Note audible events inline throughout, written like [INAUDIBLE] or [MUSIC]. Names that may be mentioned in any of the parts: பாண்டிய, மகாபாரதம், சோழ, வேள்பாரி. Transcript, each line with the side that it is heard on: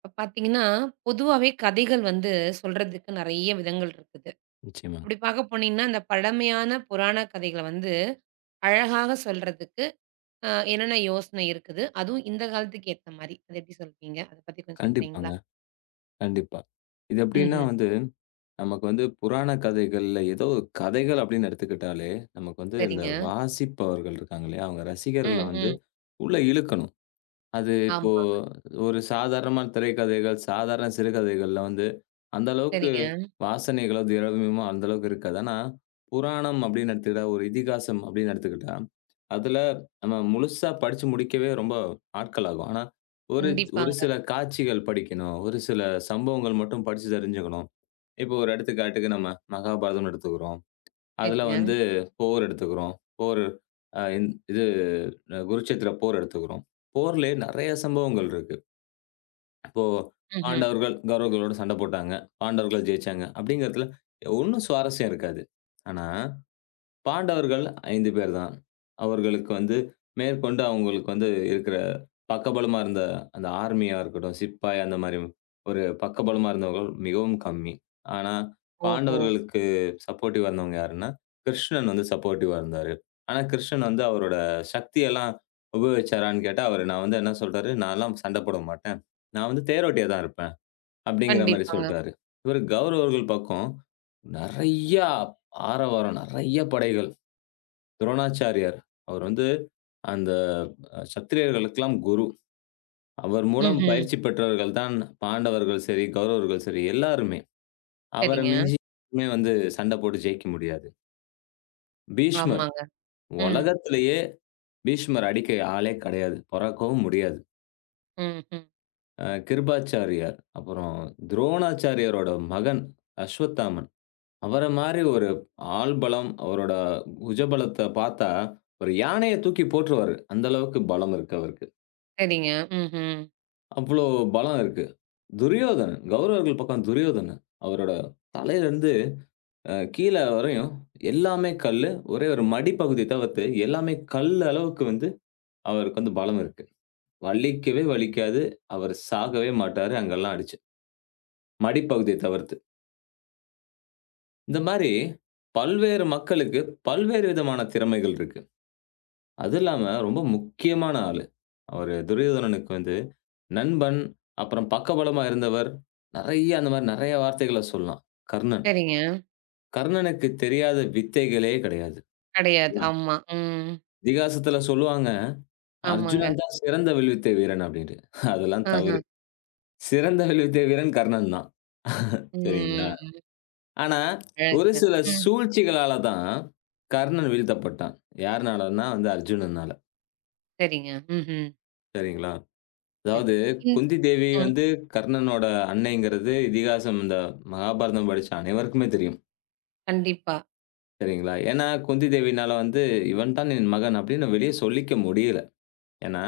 right: இப்ப பார்த்தீங்கன்னா, பொதுவாவே கதைகள் வந்து சொல்றதுக்கு நெறைய விதங்கள் இருக்குது.
left: நிச்சயமா.
right: அப்படி பார்க்க போனீங்கன்னா, இந்த பழமையான புராண கதைகள வந்து அழகாக சொல்றதுக்கு என்னென்ன யோசனை இருக்குது? அதுவும் இந்த காலத்துக்கு ஏத்த மாரி. அத எப்படி சொல்வீங்க? அத பத்தி கொஞ்சம் சொல்றீங்களா?
left: கண்டிப்பாங்க, கண்டிப்பா. இது எப்படின்னா
right: ம்ஹ்ம்.
left: வந்து, நமக்கு வந்து புராண கதைகள்ல ஏதோ கதைகள் அப்படின்னு எடுத்துக்கிட்டாலே, நமக்கு வந்து இந்த
right: சரிங்க.
left: வாசிப்பவர்கள் இருக்காங்க இல்லையா? அவங்க ரசிகர்கள
right: ம்,
left: வந்து
right: ம்.
left: உள்ள இழுக்கணும். அது இப்போ
right: ஆமா.
left: ஒரு சாதாரணமான திரைக்கதைகள், சாதாரண சிறுகதைகள்ல வந்து, அந்த அளவுக்கு
right: சரிங்க.
left: வாசனைகளோ, திரவியமோ அந்த அளவுக்கு இருக்காது. ஆனா, புராணம் அப்படின்னு எடுத்துக்கிட்டா, ஒரு இதிகாசம் அப்படின்னு எடுத்துக்கிட்டா, அதுல நம்ம முழுசா படிச்சு முடிக்கவே ரொம்ப நாட்கள் ஆகும். ஆனா, ஒரு ஒரு
right: கண்டிப்பாங்க.
left: சில காட்சிகள் படிக்கணும். ஒரு சில சம்பவங்கள் மட்டும் படிச்சு தெரிஞ்சுக்கணும். இப்போ ஒரு எடுத்துக்காட்டுக்கு நம்ம மகாபாரதம்னு எடுத்துக்கிறோம். அதுல
right: சரிங்க.
left: வந்து போர் எடுத்துக்கிறோம். போர் அ இந் இது குருட்சேத்திர போர் எடுத்துக்கிறோம். போர்லயே நெறைய சம்பவங்கள் இருக்கு. இப்போ
right: ம்ஹ்ம்.
left: பாண்டவர்கள், கௌரவர்களோட சண்டை போட்டாங்க. பாண்டவர்கள் ஜெயிச்சாங்க. அப்படிங்கிறதுல ஒண்ணும் சுவாரஸ்யம் இருக்காது. ஆனா, பாண்டவர்கள் 5 பேர் தான். அவர்களுக்கு வந்து மேற்கொண்டு அவங்களுக்கு வந்து இருக்கிற பக்கபலமா இருந்த அந்த ஆர்மியா இருக்கட்டும், சிப்பாய் அந்த மாரி ஒரு பக்கபலமா இருந்தவர்கள் மிகவும் கம்மி. ஆனா,
right: ஓஹோ!
left: பாண்டவர்களுக்கு சப்போர்ட்டிவா இருந்தவங்க யாருன்னா, கிருஷ்ணன் வந்து சப்போர்ட்டிவா இருந்தாரு. ஆனா, கிருஷ்ணன் வந்து அவரோட சக்தியெல்லாம் உபயோகிச்சாரான்னு கேட்டா, அவரு நான் வந்து என்ன சொல்றாரு, "நான்லாம் சண்ட போட மாட்டேன். நான் வந்து தேரோட்டியா தான் இருப்பேன்." அப்படிங்கிற மாரி
right: கண்டிப்பாங்க.
left: சொல்ட்டாரு. இவரு கௌரவர்கள் பக்கம் நெறையா ஆரவாரம், நெறைய படைகள். துரோணாச்சாரியார். அவர் வந்து அந்த சத்திரியர்களுக்கெல்லாம் குரு. அவர் மூலம்
right: ம்ஹ்ம்.
left: பயிற்சி பெற்றவர்கள் தான் பாண்டவர்கள் சரி, கௌரவர்கள் சரி எல்லாருமே. அவர
right: சரிங்க.
left: மிஞ்சி எதுவுமே வந்து சண்ட போட்டு ஜெயிக்க முடியாது. பீஷ்மர்.
right: ஆமாங்க. ம்.
left: உலகத்திலேயே பீஷ்மர் அடிக்க ஆளே கிடையாது. பொறக்கவும் முடியாது.
right: ம்ஹ்ம்.
left: கிருபாச்சாரியார், அப்புறம் துரோணாச்சாரியாரோட மகன் அஸ்வத்தாமன். அவர மாரி ஒரு ஆள் பலம், அவரோட புஜபலத்த பார்த்தா ஒரு யானைய தூக்கி போட்டுருவாரு. அந்த அளவுக்கு பலம் இருக்கு அவருக்கு.
right: சரிங்க. ம்ஹ்ம்.
left: அவ்வளோ பலம் இருக்கு. துரியோதனன், கௌரவர்கள் பக்கம் துரியோதனன். அவரோட தலையிலருந்து கீழ வரையும் எல்லாமே கல்லு. ஒரே ஒரு மடிப்பகுதி தவிர்த்து எல்லாமே கல் அளவுக்கு வந்து அவருக்கு வந்து பலம் இருக்கு. வலிக்கவே வலிக்காது. அவர் சாகவே மாட்டாரு அங்கெல்லாம் அடிச்சு. மடிப்பகுதிய தவிர்த்து. இந்த மாரி பல்வேறு மக்களுக்கு பல்வேறு விதமான திறமைகள் இருக்கு. அது இல்லாம ரொம்ப முக்கியமான ஆளு. அவரு துரியோதனனுக்கு வந்து நண்பன், அப்புறம் பக்கபலமா இருந்தவர். நெறைய அந்த மாரி நெறைய வார்த்தைகள சொல்லலாம். கர்ணன்.
right: சரிங்க.
left: கர்ணனுக்கு தெரியாத வித்தைகளே கிடையாது.
right: கிடையாது.
left: அதான்
right: ஆமா. ம்.
left: இதிகாசத்துல சொல்லுவாங்க,
right: ஆமாங்க.
left: "அர்ஜுனன் தான் சிறந்த வில்வித்தை வீரன்" அப்டின்ட்டு. [LAUGHS] அதெல்லாம்
right: ஆஹ.
left: தவறு. சிறந்த வில்வித்தை வீரன் கர்ணன் தான். [LAUGHS] சரிங்களா?
right: ம்.
left: ஆனா, ஒரு
right: அழகுங்க.
left: சில
right: ம்.
left: சூழ்ச்சிகளால தான் கர்ணன் வீழ்த்தப்பட்டான். யாருனாலன்னா வந்து அர்ஜுனனால.
right: சரிங்க. ம்ஹ்ம்.
left: சரிங்களா?
right: சரி.
left: அதாவது
right: ம்.
left: குந்தி தேவி
right: ம்.
left: வந்து கர்ணனோட அன்னைங்கிறது இதிகாசம் இந்த மகாபாரதம் படிச்ச அனைவருக்குமே தெரியும்.
right: கண்டிப்பா.
left: சரிங்களா? ஏன்னா குந்தி தேவினால வந்து "இவன் தான் என் மகன்" அப்படின்னு வெளிய சொல்லிக்க முடியல. ஏன்னா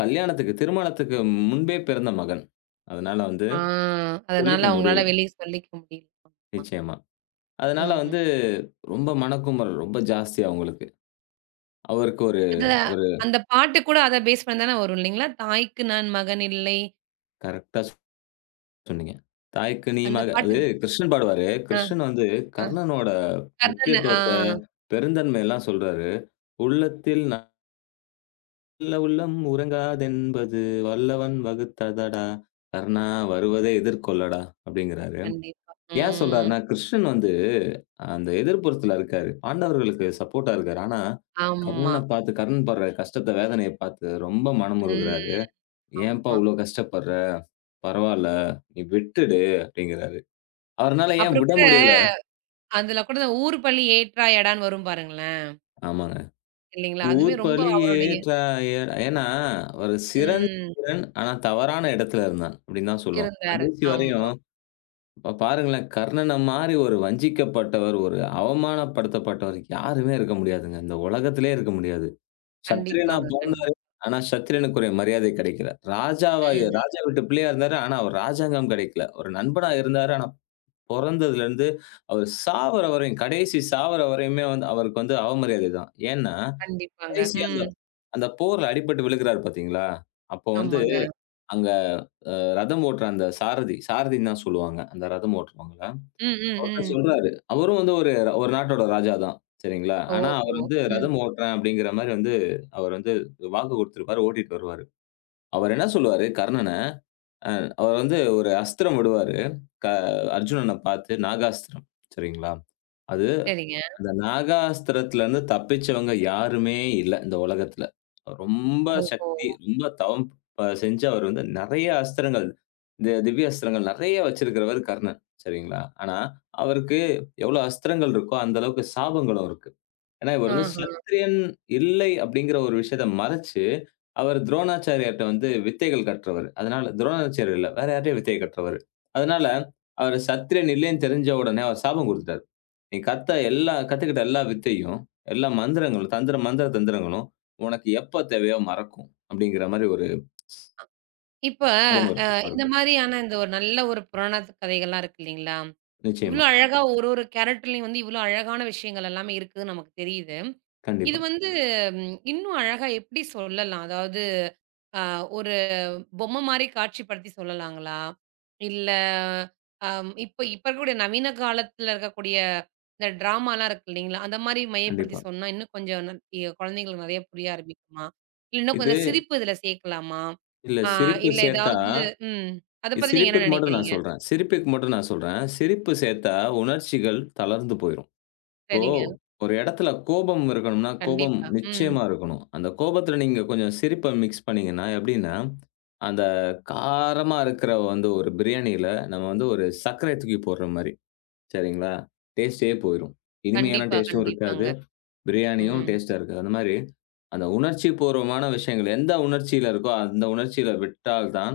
left: கல்யாணத்துக்கு திருமணத்துக்கு முன்பே பிறந்த மகன். அதனால வந்து
right: ஆ அதனால
left: சொல்லிக்க முடியல.
right: அவங்களால வெளிய சொல்லிக்க முடியல. ஆமா.
left: நிச்சயமா. அதனால
right: ம்.
left: வந்து ரொம்ப மனக்குமுறல் ரொம்ப ஜாஸ்தி அவங்களுக்கு. அவருக்கு ஒரு
right: அது
left: ஒரு
right: அந்த பாட்டு கூட அத பேஸ் பண்ணி தானே வரும் இல்லைங்களா? தாய்க்கு நான் மகன் இல்லை.
left: கரெக்ட்டா சொன்னீங்க. "தாய்க்கு நீ
right: அந்த
left: மக"
right: பாட்டு.
left: அது கிருஷ்ணன் பாடுவாரு.
right: ஆ,
left: கிருஷ்ணன் வந்து
right: ஆ.
left: கர்ணனோட
right: கர்ணன்.
left: முக்கியத்துவத்த, பெருந்தன்மையெல்லாம் சொல்றாரு. உள்ளத்தில் நல்ல உள்ளம் உறங்காதென்பது வல்லவன் வகுத்ததடா, கர்ணா வருவதை எதிர்கொள்ளடா அப்படிங்கிறாரு.
right: கண்டிப்பா.
left: ஏன்
right: ம்.
left: சொல்றாருன்னா, கிருஷ்ணன் வந்து அந்த எதிர்ப்புறத்துல இருக்காரு. பாண்டவர்களுக்கு சப்போர்ட்டா இருக்காரு. ஆனா,
right: ஆமா.
left: கர்ணன பார்த்து கர்ணன் படுற கஷ்டத்த, வேதனைய பார்த்து ரொம்ப மனமுருகுறாரு.
right: ம்.
left: "ஏன்பா
right: ஆமா.
left: இவ்ளோ கஷ்டப்படுற? பரவால்ல, நீ விட்டுடு" அப்படிங்கிறாரு. அவருனால ஏன்
right: அப்புறம்
left: விட
right: கூட
left: முடியல
right: அதுல கூட ஊர் பழி ஏற்றா எடான்னு வரும் பாருங்களேன்.
left: ஆமாங்க.
right: இல்லைங்களா? அதுவுமே
left: ஊர்
right: ரொம்ப அவருடைய
left: பழியேற்றாயர் ஏன்னா, ஒரு சிறந்த
right: ம்.
left: வீரன். ஆனா தவறான இடத்துல இருந்தான். அப்படின்னு தான் சொல்லுவாங்க.
right: இருந்தாரு.
left: கடைசி
right: ஆமா.
left: வரையும் இப்ப பாருங்களேன், கர்ணன மாரி ஒரு வஞ்சிக்கப்பட்டவர், ஒரு அவமானப்படுத்தப்பட்டவர் யாருமே இருக்க முடியாதுங்க. இந்த உலகத்திலேயே இருக்க முடியாது. சத்திரியனா
right: கண்டிப்பாங்க.
left: போய்
right: கண்டிப்பா.
left: ஆனா சத்திரியனுக்குரிய மரியாதை கிடைக்கல. ராஜாவா
right: ம்.
left: ராஜா வீட்டு பிள்ளையா இருந்தாரு. ஆனா அவர் ராஜாங்கம் கிடைக்கல. ஒரு நண்பனா இருந்தாரு. ஆனா பொறந்ததுலருந்து அவர் சாவர வரையும், கடைசி சாவர வரையுமே வந்து அவருக்கு வந்து அவமரியாதை தான். ஏன்னா,
right: கண்டிப்பாங்க.
left: கடைசி அந்த
right: ம்.
left: அந்த போர்ல அடிபட்டு விழுகுறாரு பார்த்தீங்களா? அப்போ வந்து
right: ஆமாங்க.
left: அங்க ரதம் ஓட்டுற அந்த சாரதி, சாரதின்னு தான் சொல்லுவாங்க. அந்த ரதம் ஓட்டுறவங்கள.
right: ம், ம்,
left: அவர்தான்
right: ம்.
left: சொல்றாரு. அவரும் வந்து ஒரு ஒரு நாட்டோட ராஜா தான். சரிங்களா? ஆனா
right: ஓஹோ!
left: அவர் வந்து
right: ம்.
left: ரதம் ஓட்டுறேன் அப்படிங்கிற மாரி வந்து அவர் வந்து வாக்கு குடுத்திருப்பாரு. ஓட்டிட்டு வருவாரு. அவர் என்ன சொல்லுவாரு கர்ணன, அ அவர் வந்து ஒரு அஸ்திரம் விடுவாரு. க அர்ஜுனன பார்த்து நாகாஸ்திரம். சரிங்களா? அது
right: சரிங்க.
left: அந்த நாகாஸ்திரத்திலிருந்து தப்பிச்சவங்க யாருமே இல்ல, இந்த உலகத்துல. ரொம்ப
right: ஓஹோ!
left: சக்தி, ரொம்ப தவம் செஞ்சு அவர் வந்து நெறைய அஸ்திரங்கள், இந்த திவ்ய அஸ்திரங்கள் நெறைய வச்சிருக்கிறவர் கர்ணன். சரிங்களா? ஆனா, அவருக்கு எவ்வளோ அஸ்திரங்கள் இருக்கோ, அந்த அளவுக்கு சாபங்களும் இருக்கு. ஏன்னா, இவர் வந்து
right: ஆஹா.
left: சத்திரியன் இல்லை அப்படிங்கிற ஒரு விஷயத்த மறைச்சு, அவர் துரோணாச்சாரியார்ட்ட வந்து வித்தைகள் கற்றவரு. அதனால துரோணாச்சாரியார் இல்ல, வேற யார்ட்டயோ வித்தை கற்றவரு. அதனால, அவரு சத்திரியன் இல்லைன்னு தெரிஞ்ச உடனே அவர் சாபம் குடுத்துட்டாரு. நீ கத்த எல்லா கத்துக்கிட்ட எல்லா வித்தையும், எல்லா மந்திரங்களும், தந்திர மந்திர தந்திரங்களும் உனக்கு எப்ப தேவையோ மறக்கும். அப்படிங்கிற மாரி ஒரு
right: இப்ப
left: சாபம் இருக்கு
right: இந்த
left: அவருக்கு.
right: மாரியான இந்த ஒரு நல்ல ஒரு புராணத்து கதைகள்லாம் இருக்கு இல்லைங்களா? இவ்ளோ
left: நிச்சயமா.
right: அழகா ஒரு ஒரு கேரக்டர்லயும் வந்து இவ்ளோ அழகான விஷயங்கள் எல்லாமே இருக்குன்னு நமக்கு தெரியுது. இது
left: கண்டிப்பா,
right: வந்து, இன்னும் அழகா எப்படி சொல்லலாம்? அதாவது, அ ஒரு பொம்மை மாரி காட்சிப்படுத்தி சொல்லலாங்களா? இல்ல, இப்ப இப்ப இருக்கக்கூடிய நவீன காலத்துல இருக்கக்கூடிய இந்த ட்ராமாலாம் இருக்கு இல்லைங்களா? அந்த மாரி மையப்படுத்தி
left: கண்டிப்பா.
right: சொன்னா இன்னும் கொஞ்சம் ந எ குழந்தைங்களுக்கு நெறைய புரிய ஆரம்பிக்குமா? இல்ல இன்னும்
left: இது
right: கொஞ்சம் சிரிப்பு இதுல சேர்க்கலாமா?
left: இல்ல
right: ஆ
left: சிரிப்பு
right: இல்ல
left: சேர்த்தா
right: ஏதாவது ம். அத
left: இது
right: பத்தி நீங்க என்ன
left: சிரிப்புக்கு மட்டும் நான்
right: நினைக்கிறீங்க?
left: சொல்றேன் சிரிப்புக்கு மட்டும் நான் சொல்றேன். சிரிப்பு சேர்த்தா உணர்ச்சிகள் தளர்ந்து போயிரும். இப்போ
right: சரிங்க.
left: ஒரு இடத்துல கோபம் இருக்கணும்னா, கோபம்
right: கண்டிப்பா. ம்.
left: நிச்சயமா இருக்கணும். அந்த கோபத்துல நீங்க கொஞ்சம் சிரிப்ப மிக்ஸ் பண்ணீங்கன்னா எப்படின்னா, அந்த காரமா இருக்கிற வந்து ஒரு பிரியாணியில நம்ம வந்து ஒரு சர்க்கரைய தூக்கி போடுற மாரி. சரிங்களா? டேஸ்ட்டே போயிரும். இனிமையான
right: கண்டிப்பா,
left: டேஸ்ட்டும்
right: கண்டிப்பாங்க.
left: இருக்காது. பிரியாணியும்
right: ம்.
left: டேஸ்ட்டா இருக்கு. அந்த மாரி, அந்த உணர்ச்சிபூர்வமான விஷயங்கள் எந்த உணர்ச்சியில இருக்கோ, அந்த உணர்ச்சியில விட்டால் தான்,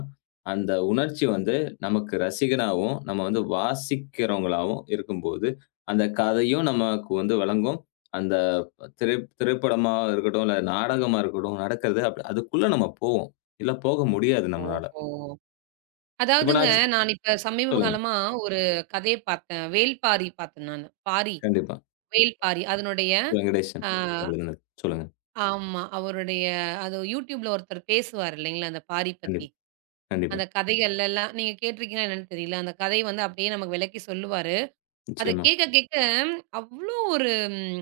left: அந்த உணர்ச்சி வந்து நமக்கு ரசிகனாவும், நம்ம வந்து வாசிக்கிறவங்களாவும் இருக்கும்போது, அந்த கதையும் நமக்கு வந்து வழங்கும். அந்த திரை திரைப்படமா இருக்கட்டும், இல்ல நாடகமா இருக்கட்டும், நடக்கிறது அதுக்குள்ள நம்ம போவோம். இல்ல போக முடியாது நம்மளால.
right: ஓஹோ!
left: இப்ப
right: அதாவதுங்க,
left: நான் ஸ்
right: நான் இப்ப சமீப
left: சொல்லுங்க.
right: காலமா ஒரு கதைய பார்த்தேன். வேள்பாரி பார்த்தேன் நானு. பாரி,
left: கண்டிப்பா.
right: வேள்பாரி. அதனுடைய.
left: வெங்கடேஷன்.
right: அ
left: சொல்லுங்க.
right: ஆமா. அது YouTubeல ஒருத்தர் பேசுவார் இல்லைங்களா? அந்த பாரி பத்தி.
left: கண்டிப்பா, கண்டிப்பா.
right: அந்த கதைகள் எல்லாம் நீங்க கேட்டிருக்கீங்களா என்னன்னு தெரியல. அந்த கதை வந்து அப்படியே நமக்கு விளக்கி சொல்லுவாரு. அத
left: நிச்சயமா.
right: கேட்க கேட்க அவ்ளோ ஒரு, ம்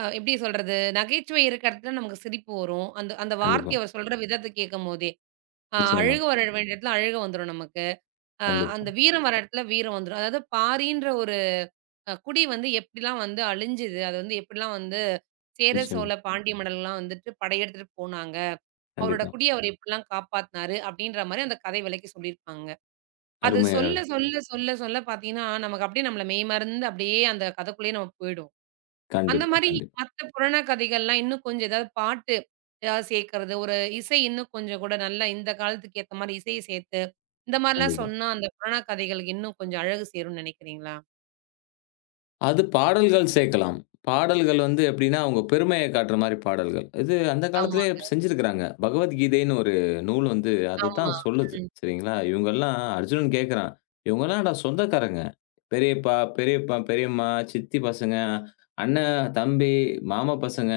right: அ எப்படி சொல்றது? நகைச்சுவை இருக்கிற இடத்துல நமக்கு சிரிப்பு வரும். அந்த அந்த
left: கண்டிப்பா.
right: வார்த்தைய அவர் சொல்ற விதத்த கேட்கும்போதே.
left: நிச்சயமா.
right: அழுக வர வேண்டிய இடத்துல அழுக வந்துரும் நமக்கு. அ
left: கண்டிப்பா.
right: அந்த வீரம் வர இடத்துல வீரம் வந்துரும். அதாவது பாரின்ற ஒரு குடி வந்து எப்படிலாம் வந்து அழிஞ்சுது? அது வந்து எப்படிலாம் வந்து சேர,
left: நிச்சயமா.
right: சோழ, பாண்டிய மன்னர்கள்லாம் வந்துட்டு படையெடுத்துட்டு போனாங்க. அவரோட
left: கண்டிப்பா.
right: குடிய அவர் எப்படிலாம் காப்பாத்துனாரு? அப்படின்ற மாரி அந்த கதை விளக்கி சொல்லியிருப்பாங்க. அது
left: அருமையா
right: சொல்ல, சொல்ல, சொல்ல, சொல்ல பார்த்தீங்கன்னா, நமக்கு அப்படியே நம்மள மெய்மறந்து அப்படியே அந்த கதைக்குள்ளேயே நம்ம போயிடுவோம். அந்த
left: கண்டிப்பா,
right: மாரி
left: கண்டிப்பா,
right: மத்த புராண கதைகள்லாம் இன்னும் கொஞ்சம் ஏதாவது பாட்டு ஏதாவது சேர்க்கிறது, ஒரு இசை இன்னும் கொஞ்சம் கூட நல்லா இந்த காலத்துக்கு ஏத்த மாரி இசைய சேர்த்து, இந்த மாரிலாம்
left: கண்டிப்பா.
right: சொன்னா அந்த புராண கதைகளுக்கு இன்னும் கொஞ்சம் அழகு சேரும்னு நினைக்கிறீங்களா?
left: அது பாடல்கள் சேர்க்கலாம். பாடல்கள் வந்து எப்படின்னா, அவங்க பெருமைய காட்டுற மாரி பாடல்கள். இது அந்த காலத்திலேயே
right: ஆமாங்க.
left: செஞ்சிருக்கிறாங்க. பகவத்கீதைன்னு ஒரு நூல் வந்து அதுதான்
right: ஆமா.
left: சொல்லுது.
right: ம்.
left: சரிங்களா? இவங்கலாம் அர்ஜுனன் கேட்கிறான். இவங்கலாம் சொந்தக்காரங்க. பெரியப்பா, பெரியப்பா, பெரியம்மா, சித்தி பசங்க, அண்ணன், தம்பி, மாமா பசங்க,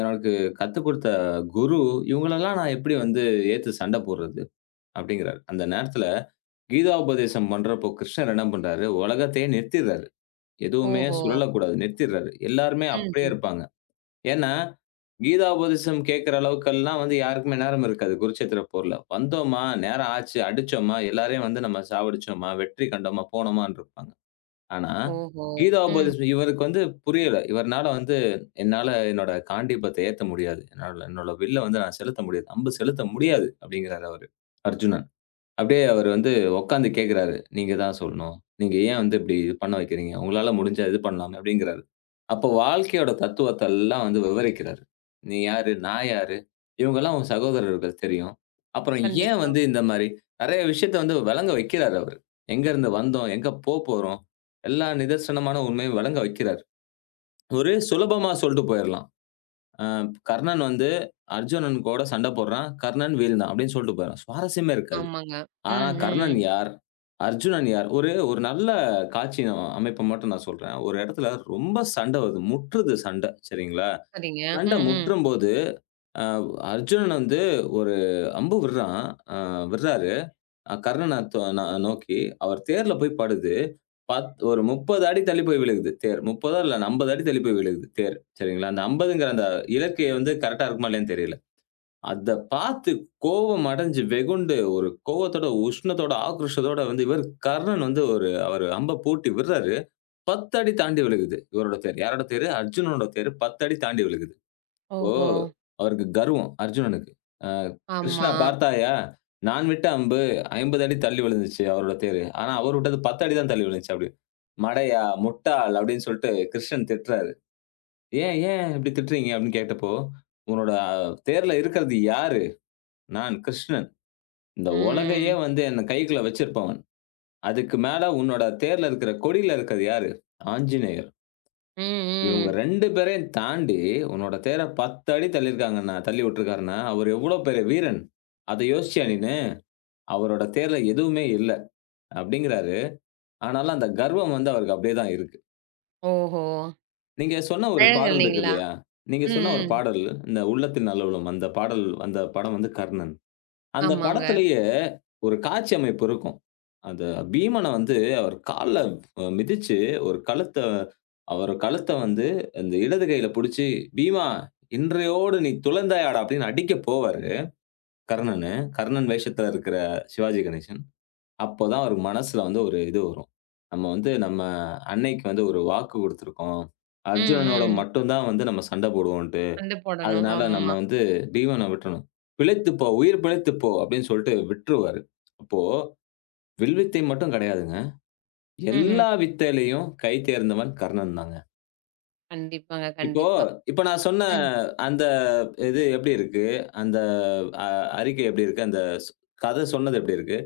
left: எனக்கு கத்துக் குடுத்த குரு, இவங்களலாம் நான் எப்படி வந்து ஏத்து சண்ட போடுறது? அப்படிங்கிறாரு. அந்த நேரத்தில கீதாபதேசம் பண்றப்போ கிருஷ்ணர் என்ன பண்றாரு, உலகத்தையே நிறுத்திர்றாரு. எதுவுமே
right: ஓஹோ!
left: சுழலக்கூடாது. நிறுத்திர்றாரு. எல்லாருமே
right: ம்,
left: அப்படியே
right: ம்.
left: இருப்பாங்க. ஏன்னா, கீதாபதேசம் கேட்கிற அளவுக்கெல்லாம் வந்து யாருக்குமே நேரம் இருக்காது. குருச்சேத்திர போர்ல. வந்தோமா, நேரம் ஆச்சு, அடிச்சோமா, எல்லாரையும் வந்து நம்ம சாவடிச்சோமா, வெற்றி கண்டோமா, போனோமான்னு இருப்பாங்க. ஆனா,
right: ஓஹோ! ம்.
left: கீதாபதேசம் இவருக்கு வந்து புரியல. இவர்னால வந்து என்னால என்னோட காண்டீபத்த ஏத்த முடியாது. என்னால என்னோட வில்ல வந்து நான் செலுத்த முடியாது. அம்பு செலுத்த முடியாது அப்படிங்கிறாரு அவரு. அர்ஜுனன். அப்படியே அவரு வந்து உட்காந்து கேட்குறாரு. "நீங்க தான் சொல்லணும். நீங்க ஏன் வந்து இப்படி இது பண்ண வைக்கிறீங்க? உங்களால முடிஞ்சா இது பண்ணலாமே" அப்படிங்கிறாரு. அப்போ வாழ்க்கையோட தத்துவத்த எல்லாம் வந்து விவரிக்கிறாரு. "நீ யாரு? நான் யாரு? இவங்கலாம் உன் சகோதரர்கள் தெரியும். அப்புறம் ஏன்
right: கண்டிப்பா.
left: வந்து இந்த மாரி" நெறைய விஷயத்த வந்து விளங்க வைக்கிறாரு அவரு. எங்கருந்து வந்தோம்? எங்க போப்போறோம்? எல்லா நிதர்சனமான உண்மையும் விளங்க வைக்கிறாரு. ஒரு சுலபமா சொல்ட்டு போயிரலாம். அ "கர்ணன் வந்து அர்ஜுனன் கூட சண்ட போடுறான். கர்ணன் வீழ்ந்தான்" அப்படின்னு சொல்ட்டு போயிரலாம். சுவாரஸ்யமே இருக்காது.
right: ஆமாங்க.
left: ஆனா,
right: ம்,
left: கர்ணன்
right: ம்.
left: யார்? அர்ஜுனன் யார்? ஒரு ஒரு நல்ல காட்சி அமைப்ப மட்டும் நான் சொல்றேன். ஒரு இடத்துல ரொம்ப சண்ட வருது. முற்றுது சண்ட. சரிங்களா?
right: சரிங்க.
left: சண்ட
right: ம், ம்.
left: முற்றும்போது, அ அர்ஜுனன் வந்து ஒரு அம்பு விடுறான். அ விடுறாரு. கர்ணன தொ ந நோக்கி. அவர் தேர்ல போய் படுது. ஒரு 30 அடி தள்ளி போய் விழுகுது தேர். 30 இல்ல 50 அடி தள்ளி போய் விழுகுது தேர். சரிங்களா? அந்த 50ங்கிற அந்த இலக்கு வந்து கரெக்ட்டா இருக்குமா இல்லையான்னு தெரியல. அத பார்த்து கோவம் அடைஞ்சு வெகுண்டு, ஒரு கோவத்தோட, உஷ்ணத்தோட, ஆக்ரோஷத்தோட வந்து இவர் கர்ணன் வந்து அவரு அம்ப பூட்டி விடுறாரு. 10 அடி தாண்டி விழுகுது. இவரோட தேர். யாரோட தேரு? அர்ஜுனனோட தேரு 10 அடி தாண்டி விழுகுது. இப்போ
right: ஓஹோ!
left: அவருக்கு கர்வம் அர்ஜுனனுக்கு. அ
right: ஆமா.
left: "கிருஷ்ணா பார்த்தாயா? நான் விட்ட அம்பு 50 அடி தள்ளி விழுந்துச்சு அவரோட தேரு. ஆனா அவர் விட்டது 10 அடி தான் தள்ளி விழுந்துச்சு" அப்படின்னு. "மடையா, முட்டாள்" அப்படின்னு சொல்லிட்டு கிருஷ்ணன் திட்டுறாரு. "ஏன், ஏன் இப்படி திட்டுறீங்க?" அப்படின்னு கேட்டப்போ, "உன்னோட தேர்ல இருக்கிறது யாரு? நான் கிருஷ்ணன். இந்த உலகையே
right: ம்.
left: வந்து என் கைக்குள்ள வச்சிருப்பவன். அதுக்கு மேல உன்னோட தேர்ல இருக்கிற கொடியில இருக்கிறது யாரு? ஆஞ்சநேயர். இவங்க
right: ம், ம்.
left: 2 பேரையும் தாண்டி உன்னோட தேர 10 அடி தள்ளியிருக்காங்கன்னா தள்ளி விட்டுருக்காருன்னா, அவர் எவ்வளோ பெரிய வீரன். அத யோசிச்சியா நீனு? அவரோட தேர்ல எதுவுமே இல்ல." அப்படிங்கிறாரு. ஆனாலும் அந்த கர்வம் வந்து அவருக்கு அப்படியே தான் இருக்கு.
right: ஓஹோ!
left: நீங்க சொன்ன ஒரு
right: அழகு
left: பாடல் இருக்கு
right: இல்லைங்களா?
left: இல்லையா? நீங்க
right: ம்,
left: சொன்ன ஒரு
right: ம்.
left: பாடல், இந்த "உள்ளத்தின் நல்லுளம்" அந்த பாடல் அந்த படம் வந்து கர்ணன். அந்த
right: ஆமாங்க.
left: படத்திலேயே ஒரு காட்சி அமைப்பு இருக்கும். அந்த பீமன வந்து அவர் கால்ல மிதிச்சு, ஒரு கழுத்த அவர் கழுத்த வந்து இந்த இடது கையில புடிச்சு, "பீமா இன்றையோடு நீ துலந்தாயாடா" அப்படின்னு அடிக்க போவாரு கர்ணனு. கர்ணன் வேஷத்துல இருக்கிற சிவாஜி கணேசன். அப்பதான் அவரு மனசுல வந்து ஒரு இது வரும். நம்ம அன்னைக்கு வந்து ஒரு வாக்கு குடுத்துருக்கோம்.
right: ம்,
left: அர்ஜுனனோட
right: ம்.
left: மட்டும் தான் வந்து நம்ம சண்டை போடுவோன்ட்டு.
right: சண்டை போடணும்.
left: அதனால நம்ம
right: ஆமா.
left: வந்து டீவன விட்டுறணும். "பிழைத்துப்போ, உயிர் பிழைத்துப்போ" அப்படின்னு சொல்லிட்டு விட்டுருவாரு. அப்போ வில் வித்தை மட்டும் கிடையாதுங்க.
right: ம்ஹ்ம்.
left: எல்லா வித்தையிலயும் கை தேர்ந்தவன் கர்ணன் தாங்க.
right: கண்டிப்பாங்க,
left: இப்போ
right: கண்டிப்பா.
left: இப்ப நான் சொன்ன
right: ம்.
left: அந்த இது எப்படி இருக்கு? அந்த அ அறிக்கை எப்படி இருக்கு? அந்த ஸ் கதை சொன்னது எப்படி இருக்கு?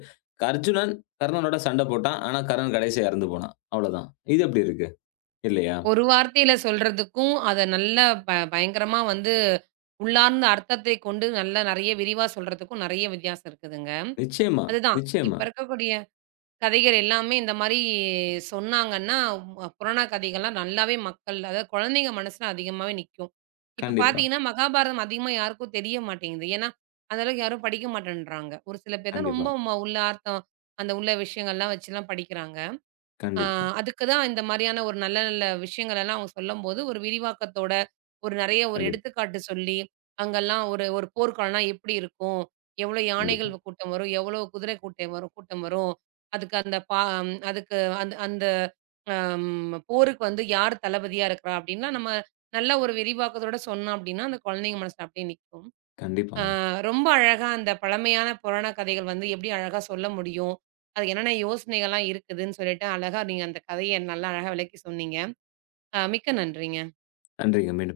left: அர்ஜுனன் கர்ணனோட சண்டை போட்டான். ஆனா கர்ணன் கடைசியா இறந்து போனான். அவ்வளோதான். இது எப்படி இருக்கு? இல்லையா?
right: ஒரு வார்த்தையில சொல்றதுக்கும், அத நல்லா பயங்கரமா வந்து உள்ளார்ந்த அர்த்தத்தை கொண்டு நல்லா நெறைய விரிவா சொல்றதுக்கும் நெறைய வித்தியாசம் இருக்குதுங்க.
left: நிச்சயமா,
right: அதுதான்.
left: நிச்சயமா.
right: இப்ப இருக்கக்கூடிய கதைகள் எல்லாமே இந்த மாரி சொன்னாங்கன்னா, புராண கதைகள்லாம் நல்லாவே மக்கள், அதாவது குழந்தைங்க மனசுல அதிகமாவே நிக்கும். இப்ப
left: கண்டிப்பா,
right: பார்த்தீங்கன்னா, மகாபாரதம் அதிகமா யாருக்கும் தெரிய மாட்டேங்குது. ஏன்னா, அந்த அளவுக்கு யாரும் படிக்க மாட்டேன்றாங்க. ஒரு சில பேர் தான்
left: கண்டிப்பா,
right: ரொம்ப, உள்ள அர்த்தம், அந்த உள்ள விஷயங்கள்லாம் வச்சுலாம் படிக்கிறாங்க. ஆ
left: கண்டிப்பா,
right: அதுக்கு தான் இந்த மாரியான ஒரு நல்ல நல்ல விஷயங்கள் எல்லாம் அவங்க சொல்லும்போது, ஒரு விரிவாக்கத்தோட, ஒரு நெறைய ஒரு
left: கண்டிப்பா,
right: எடுத்துக்காட்டு சொல்லி, அங்கெல்லாம் ஒரு ஒரு போர்க்காலம்னா எப்படி இருக்கும்? எவ்வளோ யானைகள்
left: கண்டிப்பா,
right: கூட்டம் வரும்? எவ்வளோ குதிரை கூட்டம் வரும்? அதுக்கு அந்த பா ஹம் அதுக்கு அந்த அந்த அம் போருக்கு வந்து யார் தளபதியா இருக்கிறா? அப்படின்லாம் நம்ம நல்ல ஒரு விரிவாக்கத்தோட சொன்னோம் அப்படின்னா, அந்த குழந்தைங்க மனசுல அப்படியே நிக்கும். அ
left: கண்டிப்பாங்க.
right: ரொம்ப அழகா அந்த பழமையான புராண கதைகள் வந்து எப்படி அழகா சொல்ல முடியும்? அது என்னென்ன யோசனைகள்லாம் இருக்குதுன்னு சொல்லிட்டு, அழகா நீங்க அந்த கதைய நல்லா அழகா விளக்கி சொன்னீங்க. மிக்க நன்றிங்க.
left: நன்றிங்க. மீண்டும்